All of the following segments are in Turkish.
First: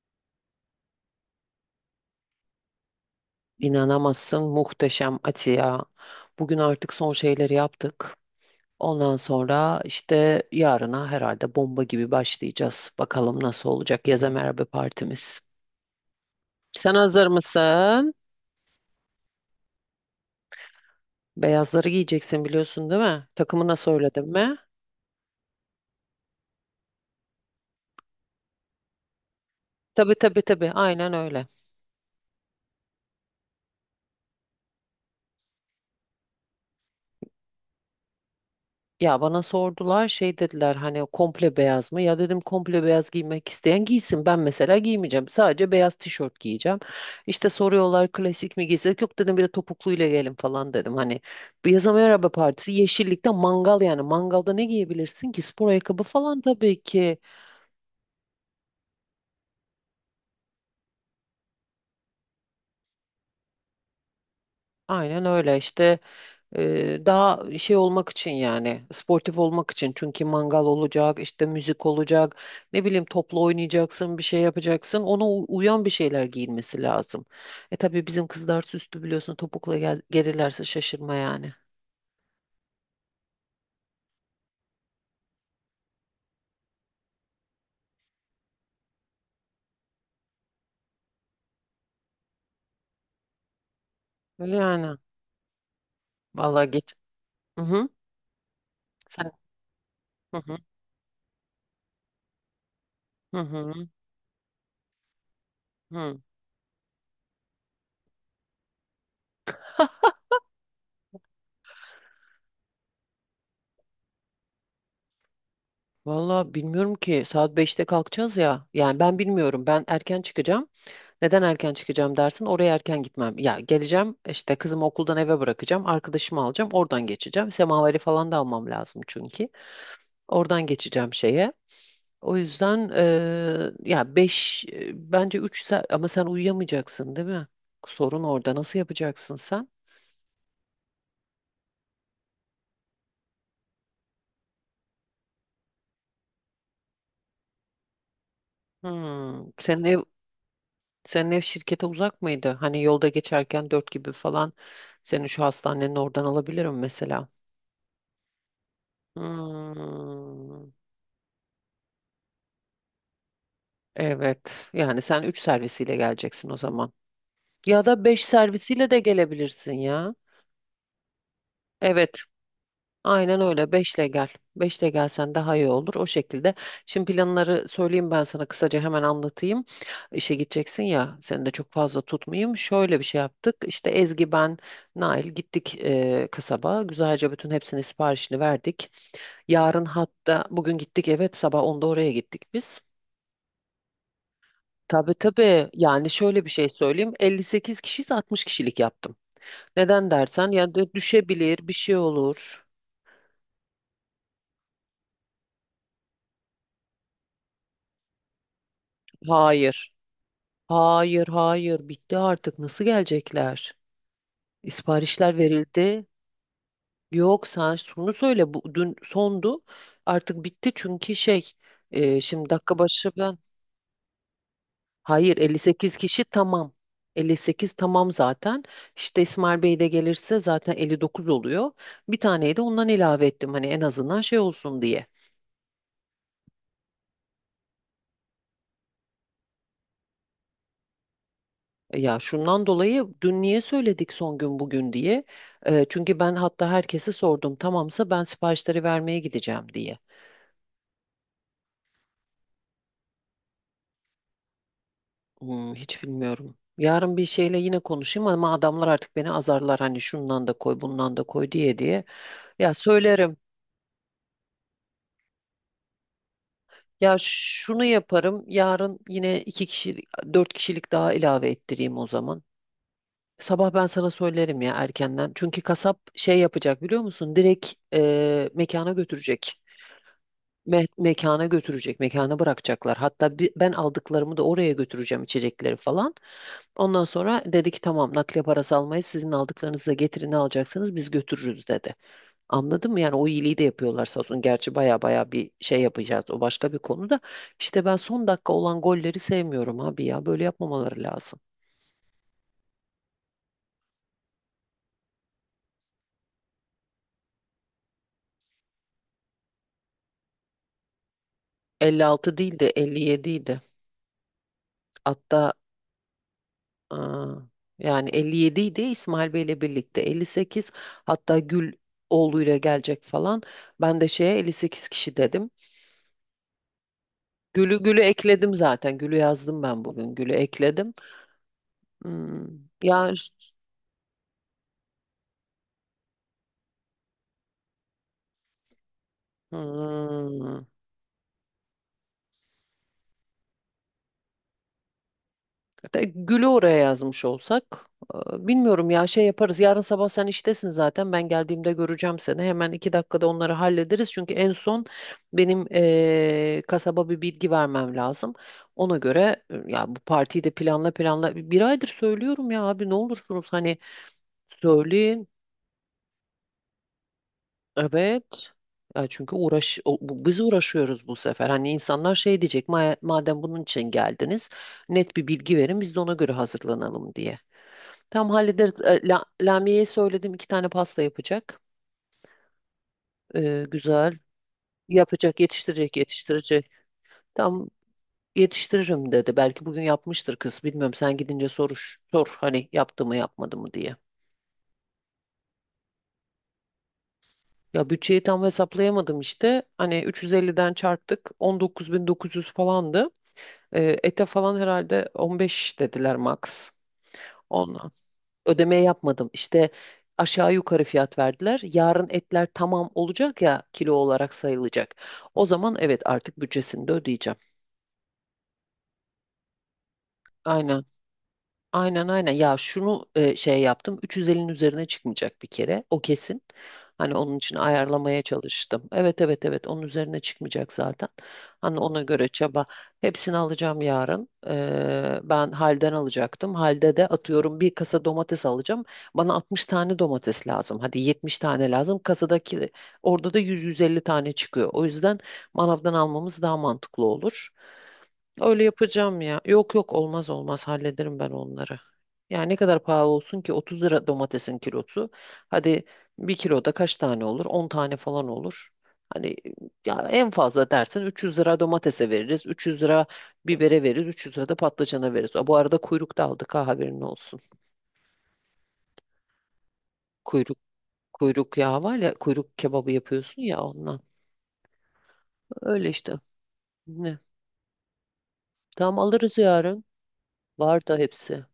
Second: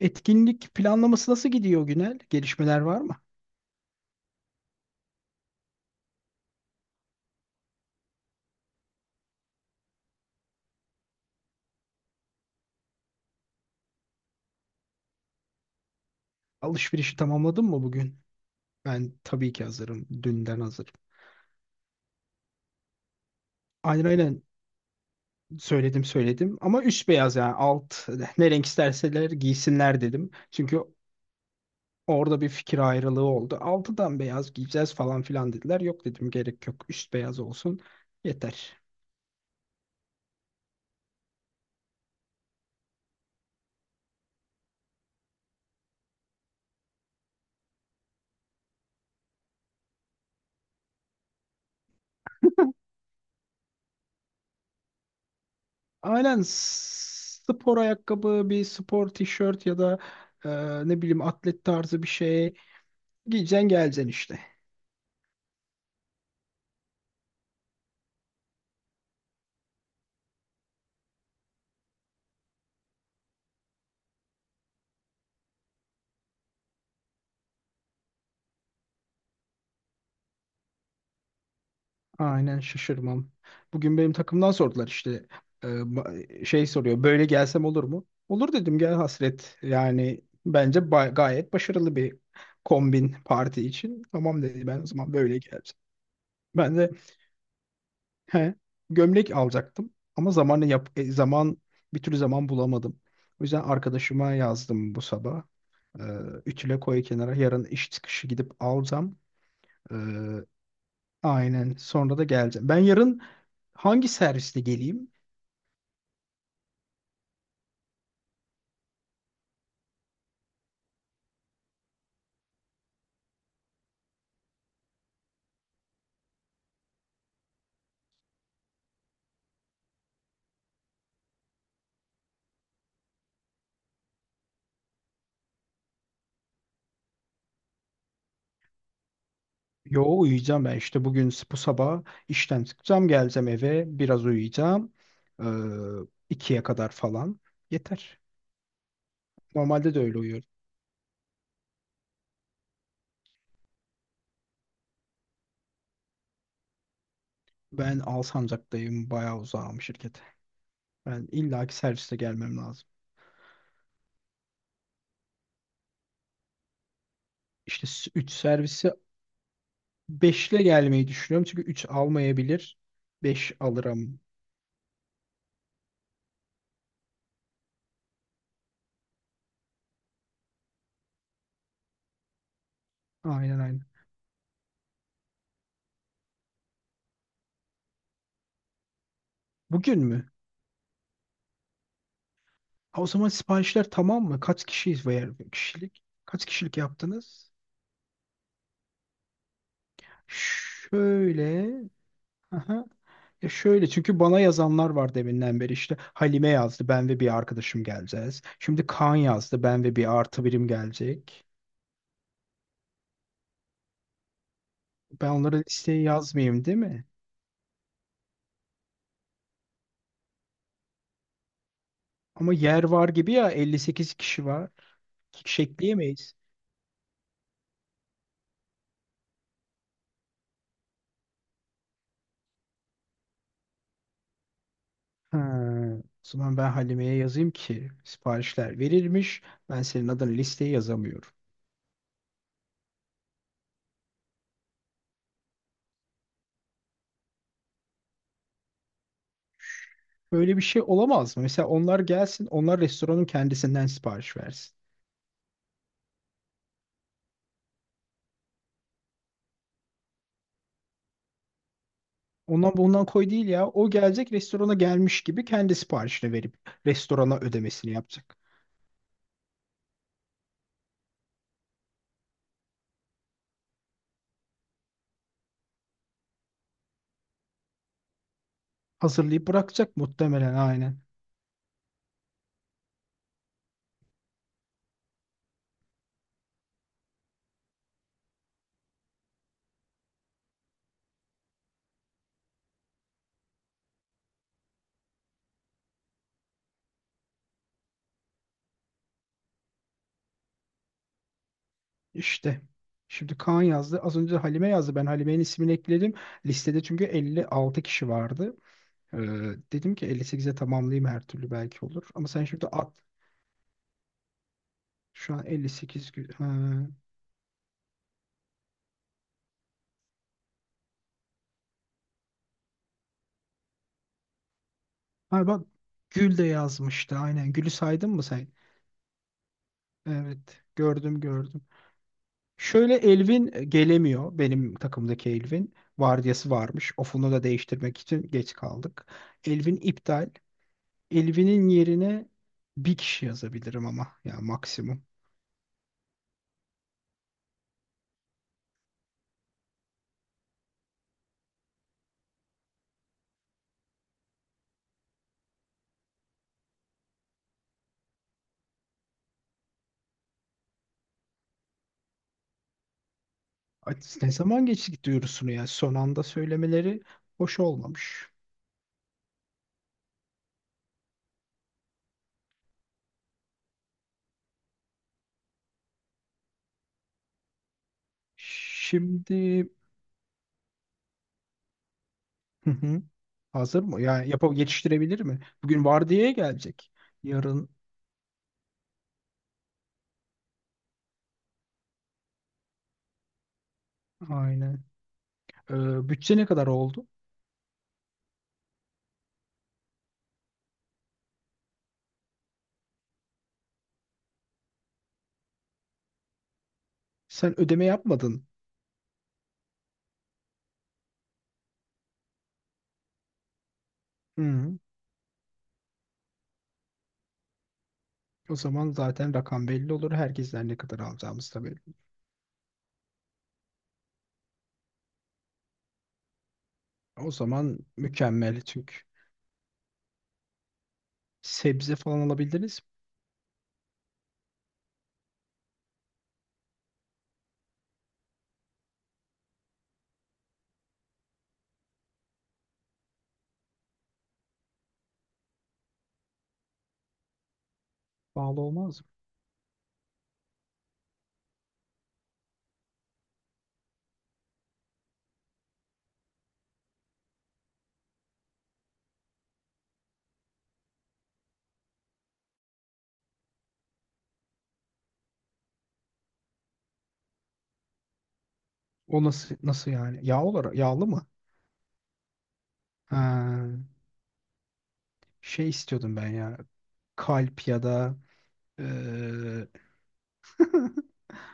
Etkinlik planlaması nasıl gidiyor Günel? Gelişmeler var mı? İnanamazsın muhteşem Ati ya. Bugün artık son şeyleri yaptık. Ondan sonra işte yarına herhalde bomba gibi başlayacağız. Bakalım nasıl olacak yaza merhaba partimiz. Sen Alışverişi hazır tamamladın mı mısın? bugün? Ben tabii ki hazırım. Dünden hazırım. Beyazları giyeceksin biliyorsun değil mi? Takımı nasıl Aynen söyledim aynen, mi? söyledim söyledim ama üst beyaz, yani alt ne renk isterseler giysinler Tabii dedim. tabii tabii, Çünkü aynen öyle. orada bir fikir ayrılığı oldu. Altıdan beyaz giyeceğiz falan filan dediler. Yok dedim, gerek yok. Üst beyaz olsun. Yeter. Ya bana sordular şey dediler, hani komple beyaz mı? Ya dedim komple beyaz giymek isteyen giysin. Ben mesela giymeyeceğim. Sadece beyaz tişört giyeceğim. İşte soruyorlar klasik mi giysek? Yok dedim, bir de topukluyla gelin falan dedim. Hani bir yaza merhaba partisi yeşillikte mangal yani. Mangalda ne giyebilirsin ki? Spor ayakkabı Aynen, falan tabii ki. Spor ayakkabı, bir spor tişört ya da e, ne bileyim atlet tarzı bir şey giyeceksin geleceksin işte. Aynen öyle işte. Daha şey olmak için, yani sportif olmak için, çünkü mangal olacak işte, müzik olacak, ne bileyim topla oynayacaksın, bir şey yapacaksın, ona uyan bir şeyler giyinmesi lazım. E tabii bizim kızlar süslü biliyorsun, topukla gelirlerse şaşırma yani. Aynen, şaşırmam. Bugün benim takımdan sordular, işte şey soruyor, böyle gelsem olur mu? Olur dedim, gel hasret. Yani bence ba- gayet başarılı bir kombin parti için. Tamam dedi, ben o Yani zaman böyle geleceğim. vallahi Ben de geç. Hı hı. he, Sen. gömlek alacaktım ama Hı hı, zamanı yap zaman bir türlü zaman bulamadım. hı O yüzden hı. arkadaşıma yazdım bu sabah. E, Hı. Ütüle koy kenara, yarın iş çıkışı gidip alacağım. E, aynen, sonra da geleceğim. Ben yarın hangi servisle geleyim? Vallahi bilmiyorum ki, saat 5'te kalkacağız ya, yani ben bilmiyorum, ben erken çıkacağım. Neden erken çıkacağım dersin? Oraya erken gitmem. Ya geleceğim işte, kızımı okuldan eve bırakacağım. Arkadaşımı alacağım. Oradan geçeceğim. Semaveri falan da almam lazım çünkü. Oradan geçeceğim şeye. O yüzden ya beş, bence 3 saat, ama sen uyuyamayacaksın değil mi? Sorun orada. Nasıl yapacaksın sen? Yo, uyuyacağım ben. İşte bugün bu sabah işten çıkacağım, geleceğim eve, biraz uyuyacağım ee, ikiye kadar falan, yeter. Hmm, senin Normalde ev de öyle uyuyorum. senin ev şirkete uzak mıydı? Hani yolda geçerken 4 gibi falan seni şu hastanenin oradan alabilirim mesela. Ben Alsancak'tayım, bayağı uzağım şirkete. Hmm. Ben illaki serviste gelmem lazım. Evet. Yani sen 3 servisiyle geleceksin o zaman. Ya İşte da 5 3 servisiyle servisi de gelebilirsin ya. 5 ile gelmeyi düşünüyorum çünkü üç Evet. almayabilir, Aynen 5 öyle. 5'le alırım. gel. 5'le gelsen daha iyi olur. O şekilde. Şimdi planları söyleyeyim, ben sana kısaca hemen anlatayım. İşe gideceksin ya. Seni de çok fazla tutmayayım. Şöyle bir şey yaptık. Aynen aynen. İşte Ezgi, ben, Nail gittik kasaba. Güzelce bütün hepsinin siparişini verdik. Yarın, Bugün mü? hatta bugün gittik, evet, sabah 10'da oraya gittik biz. Ha, o zaman siparişler tamam mı? Kaç kişiyiz Tabii veya tabii. kişilik? Yani şöyle Kaç bir şey kişilik söyleyeyim. yaptınız? 58 kişiyiz, 60 kişilik yaptım. Neden dersen, ya da düşebilir, Şöyle. bir şey olur. Aha. E şöyle, çünkü bana yazanlar var deminden beri. İşte Halime yazdı, ben ve bir arkadaşım geleceğiz. Şimdi Kaan yazdı, ben Hayır. ve bir artı birim Hayır gelecek. hayır, bitti artık, nasıl gelecekler? Ben Siparişler onlara listeyi verildi. yazmayayım değil mi? Yok sen şunu söyle, bu dün sondu. Artık bitti çünkü şey, şimdi Ama dakika yer var başı gibi ben... ya, 58 kişi var. Hayır, İki kişi 58 kişi ekleyemeyiz. tamam. 58 tamam zaten. İşte İsmail Bey de gelirse zaten 59 oluyor. Bir taneyi de ondan ilave ettim, hani en azından şey olsun diye. Ha, o zaman ben Halime'ye yazayım ki siparişler verilmiş. Ben senin adına listeye yazamıyorum. Ya şundan dolayı dün niye söyledik son gün bugün diye. Çünkü ben hatta herkese sordum, tamamsa ben siparişleri vermeye gideceğim diye. Böyle bir şey olamaz mı? Mesela onlar gelsin, onlar restoranın kendisinden sipariş versin. Hiç bilmiyorum. Yarın bir şeyle yine konuşayım, ama adamlar artık beni azarlar, hani şundan da koy, bundan da koy diye diye. Ya Ondan bundan koy söylerim. değil ya. O gelecek, restorana gelmiş gibi kendi siparişini verip Ya restorana şunu ödemesini yapacak. yaparım. Yarın yine 2 kişilik, 4 kişilik daha ilave ettireyim o zaman. Sabah ben sana söylerim ya erkenden. Çünkü kasap şey yapacak biliyor musun? Direkt mekana Hazırlayıp götürecek. bırakacak muhtemelen, aynen. Mekana götürecek. Mekana bırakacaklar. Hatta ben aldıklarımı da oraya götüreceğim, içecekleri falan. Ondan sonra dedi ki tamam, nakliye parası almayız. Sizin aldıklarınızı da getirin, ne alacaksınız biz götürürüz dedi. Anladın mı? Yani o iyiliği de yapıyorlar sağ olsun. Gerçi baya baya bir şey yapacağız. O başka bir konuda. İşte ben son dakika olan golleri sevmiyorum abi ya. Böyle yapmamaları lazım. İşte. Şimdi Kaan yazdı. Az önce Halime yazdı. Ben Halime'nin ismini ekledim listede, çünkü 56 kişi vardı. Ee, dedim ki 58'e tamamlayayım, her türlü belki olur. Ama 56 sen değil şimdi de at, 57 idi. şu an Hatta 58 gül. Ha. aa, yani 57 idi İsmail Bey ile birlikte. 58, hatta Gül oğluyla gelecek falan. Ben de şeye 58 kişi Ha dedim. bak, Gül de yazmıştı. Aynen. Gül'ü Gül'ü saydın mı sen? ekledim zaten. Gül'ü yazdım ben bugün. Gül'ü Evet. ekledim. Gördüm gördüm. Hmm, Şöyle, ya Elvin gelemiyor. Benim takımdaki Elvin. Vardiyası varmış. Ofunu da değiştirmek için geç kaldık. Elvin iptal. hmm, Elvin'in yerine bir kişi yazabilirim ama. Ya maksimum. hatta Gül'ü oraya yazmış olsak. Bilmiyorum ya, şey yaparız. Yarın sabah sen iştesin zaten. Ben geldiğimde göreceğim seni. Hemen 2 dakikada onları hallederiz. Çünkü en son benim kasaba bir bilgi vermem lazım. Ona göre ya bu partiyi de planla planla. Bir aydır söylüyorum ya abi, ne olursunuz, hani Ay, ne zaman geçtik söyleyin. duyurusunu ya. Son anda söylemeleri hoş olmamış. Evet. Ya çünkü uğraş biz uğraşıyoruz bu sefer. Hani insanlar şey diyecek: Madem bunun için geldiniz, net bir bilgi verin, biz de ona göre hazırlanalım" diye. Tam hallederiz. Şimdi... Lamiye'ye söyledim, 2 tane pasta yapacak. Hazır mı? Güzel. Yani yapıp yetiştirebilir mi? Yapacak, Bugün yetiştirecek, vardiyaya yetiştirecek. gelecek. Tam Yarın yetiştiririm dedi. Belki bugün yapmıştır kız. Bilmiyorum, sen gidince sor hani yaptı mı yapmadı mı diye. aynen. Bütçe ne kadar oldu? Ya bütçeyi tam hesaplayamadım işte. Hani 350'den çarptık. 19.900 falandı. Ete falan herhalde 15 dediler max. Sen ödeme On, yapmadın. Ödeme yapmadım. İşte aşağı yukarı fiyat verdiler. Yarın etler tamam olacak ya, kilo olarak Hı. sayılacak. O zaman evet, artık bütçesini de ödeyeceğim. O zaman zaten rakam belli olur. Herkesten ne Aynen. kadar alacağımız da belli. Aynen aynen. Ya şunu şey yaptım. 350'nin üzerine çıkmayacak bir kere. O kesin. Hani O onun için zaman ayarlamaya mükemmel, çalıştım. çünkü Evet evet evet, onun üzerine çıkmayacak zaten. Hani sebze ona falan göre çaba. alabiliriz. Hepsini alacağım yarın. Ben halden alacaktım. Halde de atıyorum bir kasa domates alacağım. Bana 60 tane domates lazım. Hadi 70 tane lazım. Kasadaki, orada da 100-150 tane çıkıyor. O yüzden manavdan almamız daha mantıklı olur. Pahalı Öyle olmaz mı? yapacağım ya. Yok yok, olmaz olmaz, hallederim ben onları. Yani ne kadar pahalı olsun ki, 30 lira domatesin kilosu. Hadi bir kiloda kaç tane olur? 10 tane falan olur. Hani ya en fazla dersin 300 lira domatese veririz. 300 lira bibere veririz. 300 lira da patlıcana veririz. Bu arada kuyruk da aldık, ha, haberin olsun. O nasıl nasıl yani? Yağ Kuyruk olarak yağlı mı? Kuyruk yağı var ya, kuyruk kebabı Ha, yapıyorsun ya, ondan. şey Öyle istiyordum işte. ben ya. Ne? Kalp ya da Tamam, alırız eee, yarın. Var da hepsi.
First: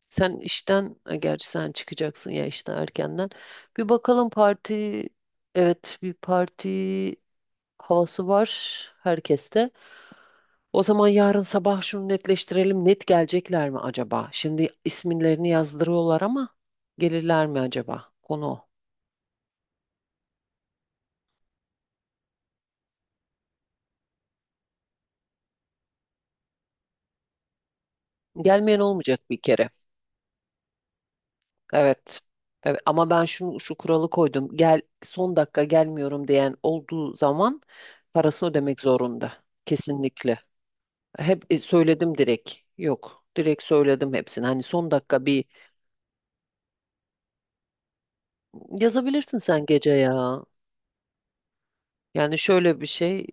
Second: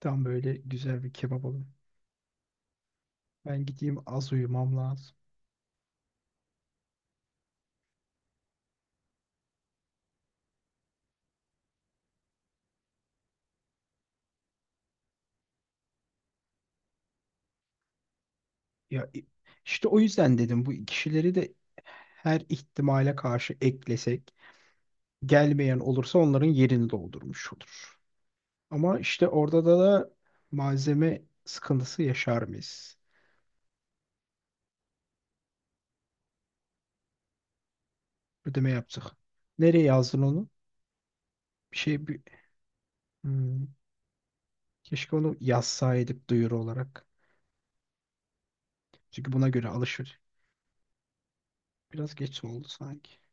tam böyle güzel bir kebap Gerçi sen alayım. çıkacaksın ya işten erkenden. Ben Bir gideyim, bakalım, az uyumam lazım. evet, bir parti havası var herkeste. O zaman yarın sabah şunu netleştirelim. Net gelecekler mi acaba? Şimdi isimlerini yazdırıyorlar ama gelirler mi acaba? Konu o. Ya i- işte o yüzden dedim, bu kişileri de her ihtimale karşı eklesek, gelmeyen olursa onların yerini doldurmuş olur. Gelmeyen Ama işte olmayacak bir orada kere. da malzeme sıkıntısı Evet. yaşar Evet mıyız? ama ben şu kuralı koydum. Gel son dakika gelmiyorum diyen olduğu zaman parası Ödeme ödemek yaptık. zorunda. Nereye yazdın Kesinlikle. onu? Hep Bir şey söyledim bir, direkt. Yok. Direkt hmm, söyledim hepsini. Hani son keşke dakika onu bir... yazsaydık duyuru olarak. Çünkü Yazabilirsin buna sen göre gece alışır. ya. Biraz Yani geç oldu şöyle bir sanki. şey.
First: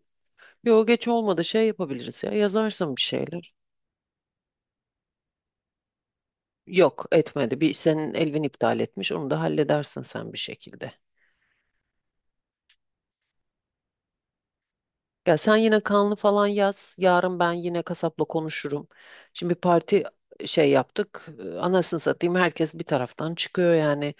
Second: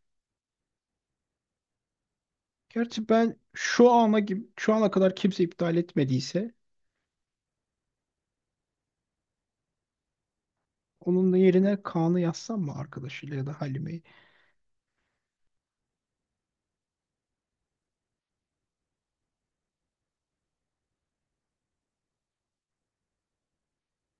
Yok geç olmadı, şey yapabiliriz ya. Yazarsın bir Gerçi ben şeyler. Şu ana kadar kimse iptal etmediyse, Yok etmedi. Bir senin Elvin iptal etmiş. Onu da halledersin sen bir şekilde. onun yerine Kaan'ı yazsam mı arkadaşıyla ya da Halime'yi? Ya sen yine kanlı falan yaz. Yarın ben yine kasapla konuşurum. Şimdi parti şey yaptık. Anasını satayım, herkes bir taraftan çıkıyor yani.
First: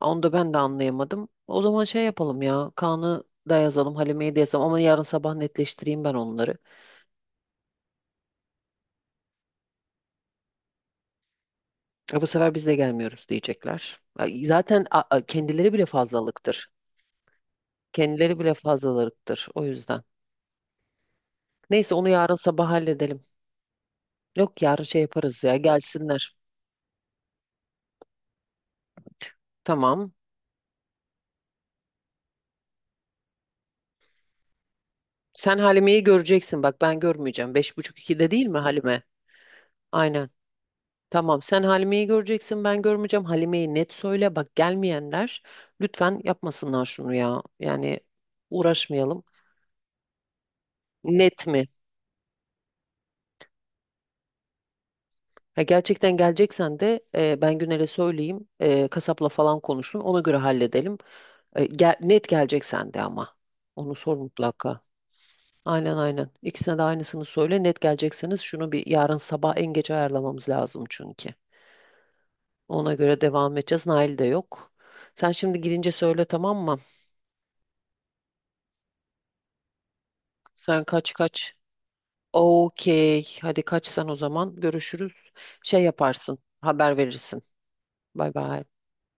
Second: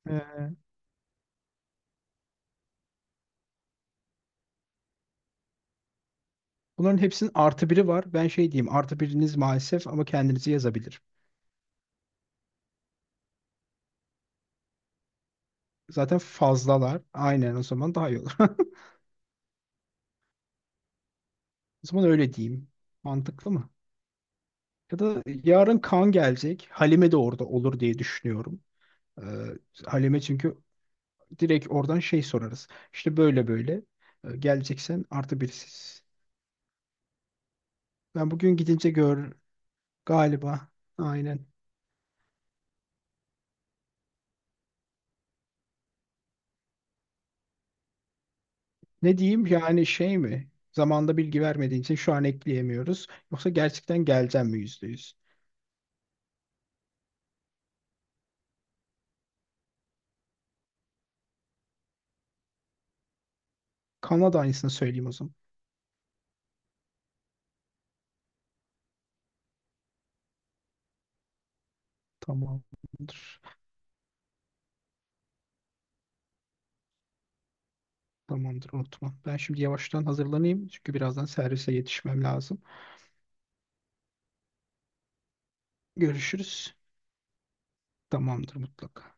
Onu da Ee, ben de anlayamadım. O zaman şey yapalım ya. Kaan'ı da yazalım, Halime'yi de yazalım, ama yarın sabah netleştireyim ben onları. Bunların hepsinin artı biri var. Ben şey diyeyim, artı biriniz maalesef, ama kendinizi yazabilir. E bu sefer biz de gelmiyoruz diyecekler. Ay, zaten kendileri bile Zaten fazlalıktır. fazlalar. Aynen, o zaman daha iyi olur. Kendileri bile fazlalıktır o yüzden. O Neyse zaman onu yarın öyle sabah diyeyim. halledelim. Mantıklı mı? Yok yarın Ya şey da yaparız ya, yarın Kaan gelsinler. gelecek. Halime de orada olur diye düşünüyorum. Ee, Tamam. Halime çünkü direkt oradan şey sorarız. İşte böyle böyle. Geleceksen artı Sen birisiz. Halime'yi göreceksin bak, ben görmeyeceğim. Beş buçuk ikide Ben değil bugün mi gidince Halime? gör Aynen. galiba. Tamam, Aynen. sen Halime'yi göreceksin, ben görmeyeceğim. Halime'yi net söyle bak, gelmeyenler lütfen yapmasınlar şunu ya. Yani Ne uğraşmayalım. diyeyim yani, şey mi? Zamanda bilgi Net mi? vermediğin için şu an ekleyemiyoruz. Yoksa gerçekten geleceğim mi, yüzde yüz? Ha, gerçekten geleceksen de, ben Güner'e söyleyeyim. Kasapla falan konuşsun, ona göre halledelim. Net geleceksen de ama. Onu sor Kanada aynısını mutlaka. söyleyeyim o zaman. Aynen aynen. İkisine de aynısını söyle. Net gelecekseniz şunu bir yarın sabah en geç ayarlamamız lazım çünkü. Ona göre Tamamdır. devam edeceğiz. Nail de yok. Sen şimdi girince söyle, tamam mı? Tamamdır, unutma. Ben şimdi yavaştan hazırlanayım, Sen çünkü kaç birazdan kaç? servise yetişmem lazım. Okey. Hadi kaçsan o zaman. Görüşürüz. Şey yaparsın. Görüşürüz. Haber verirsin. Bay Tamamdır bay. mutlaka.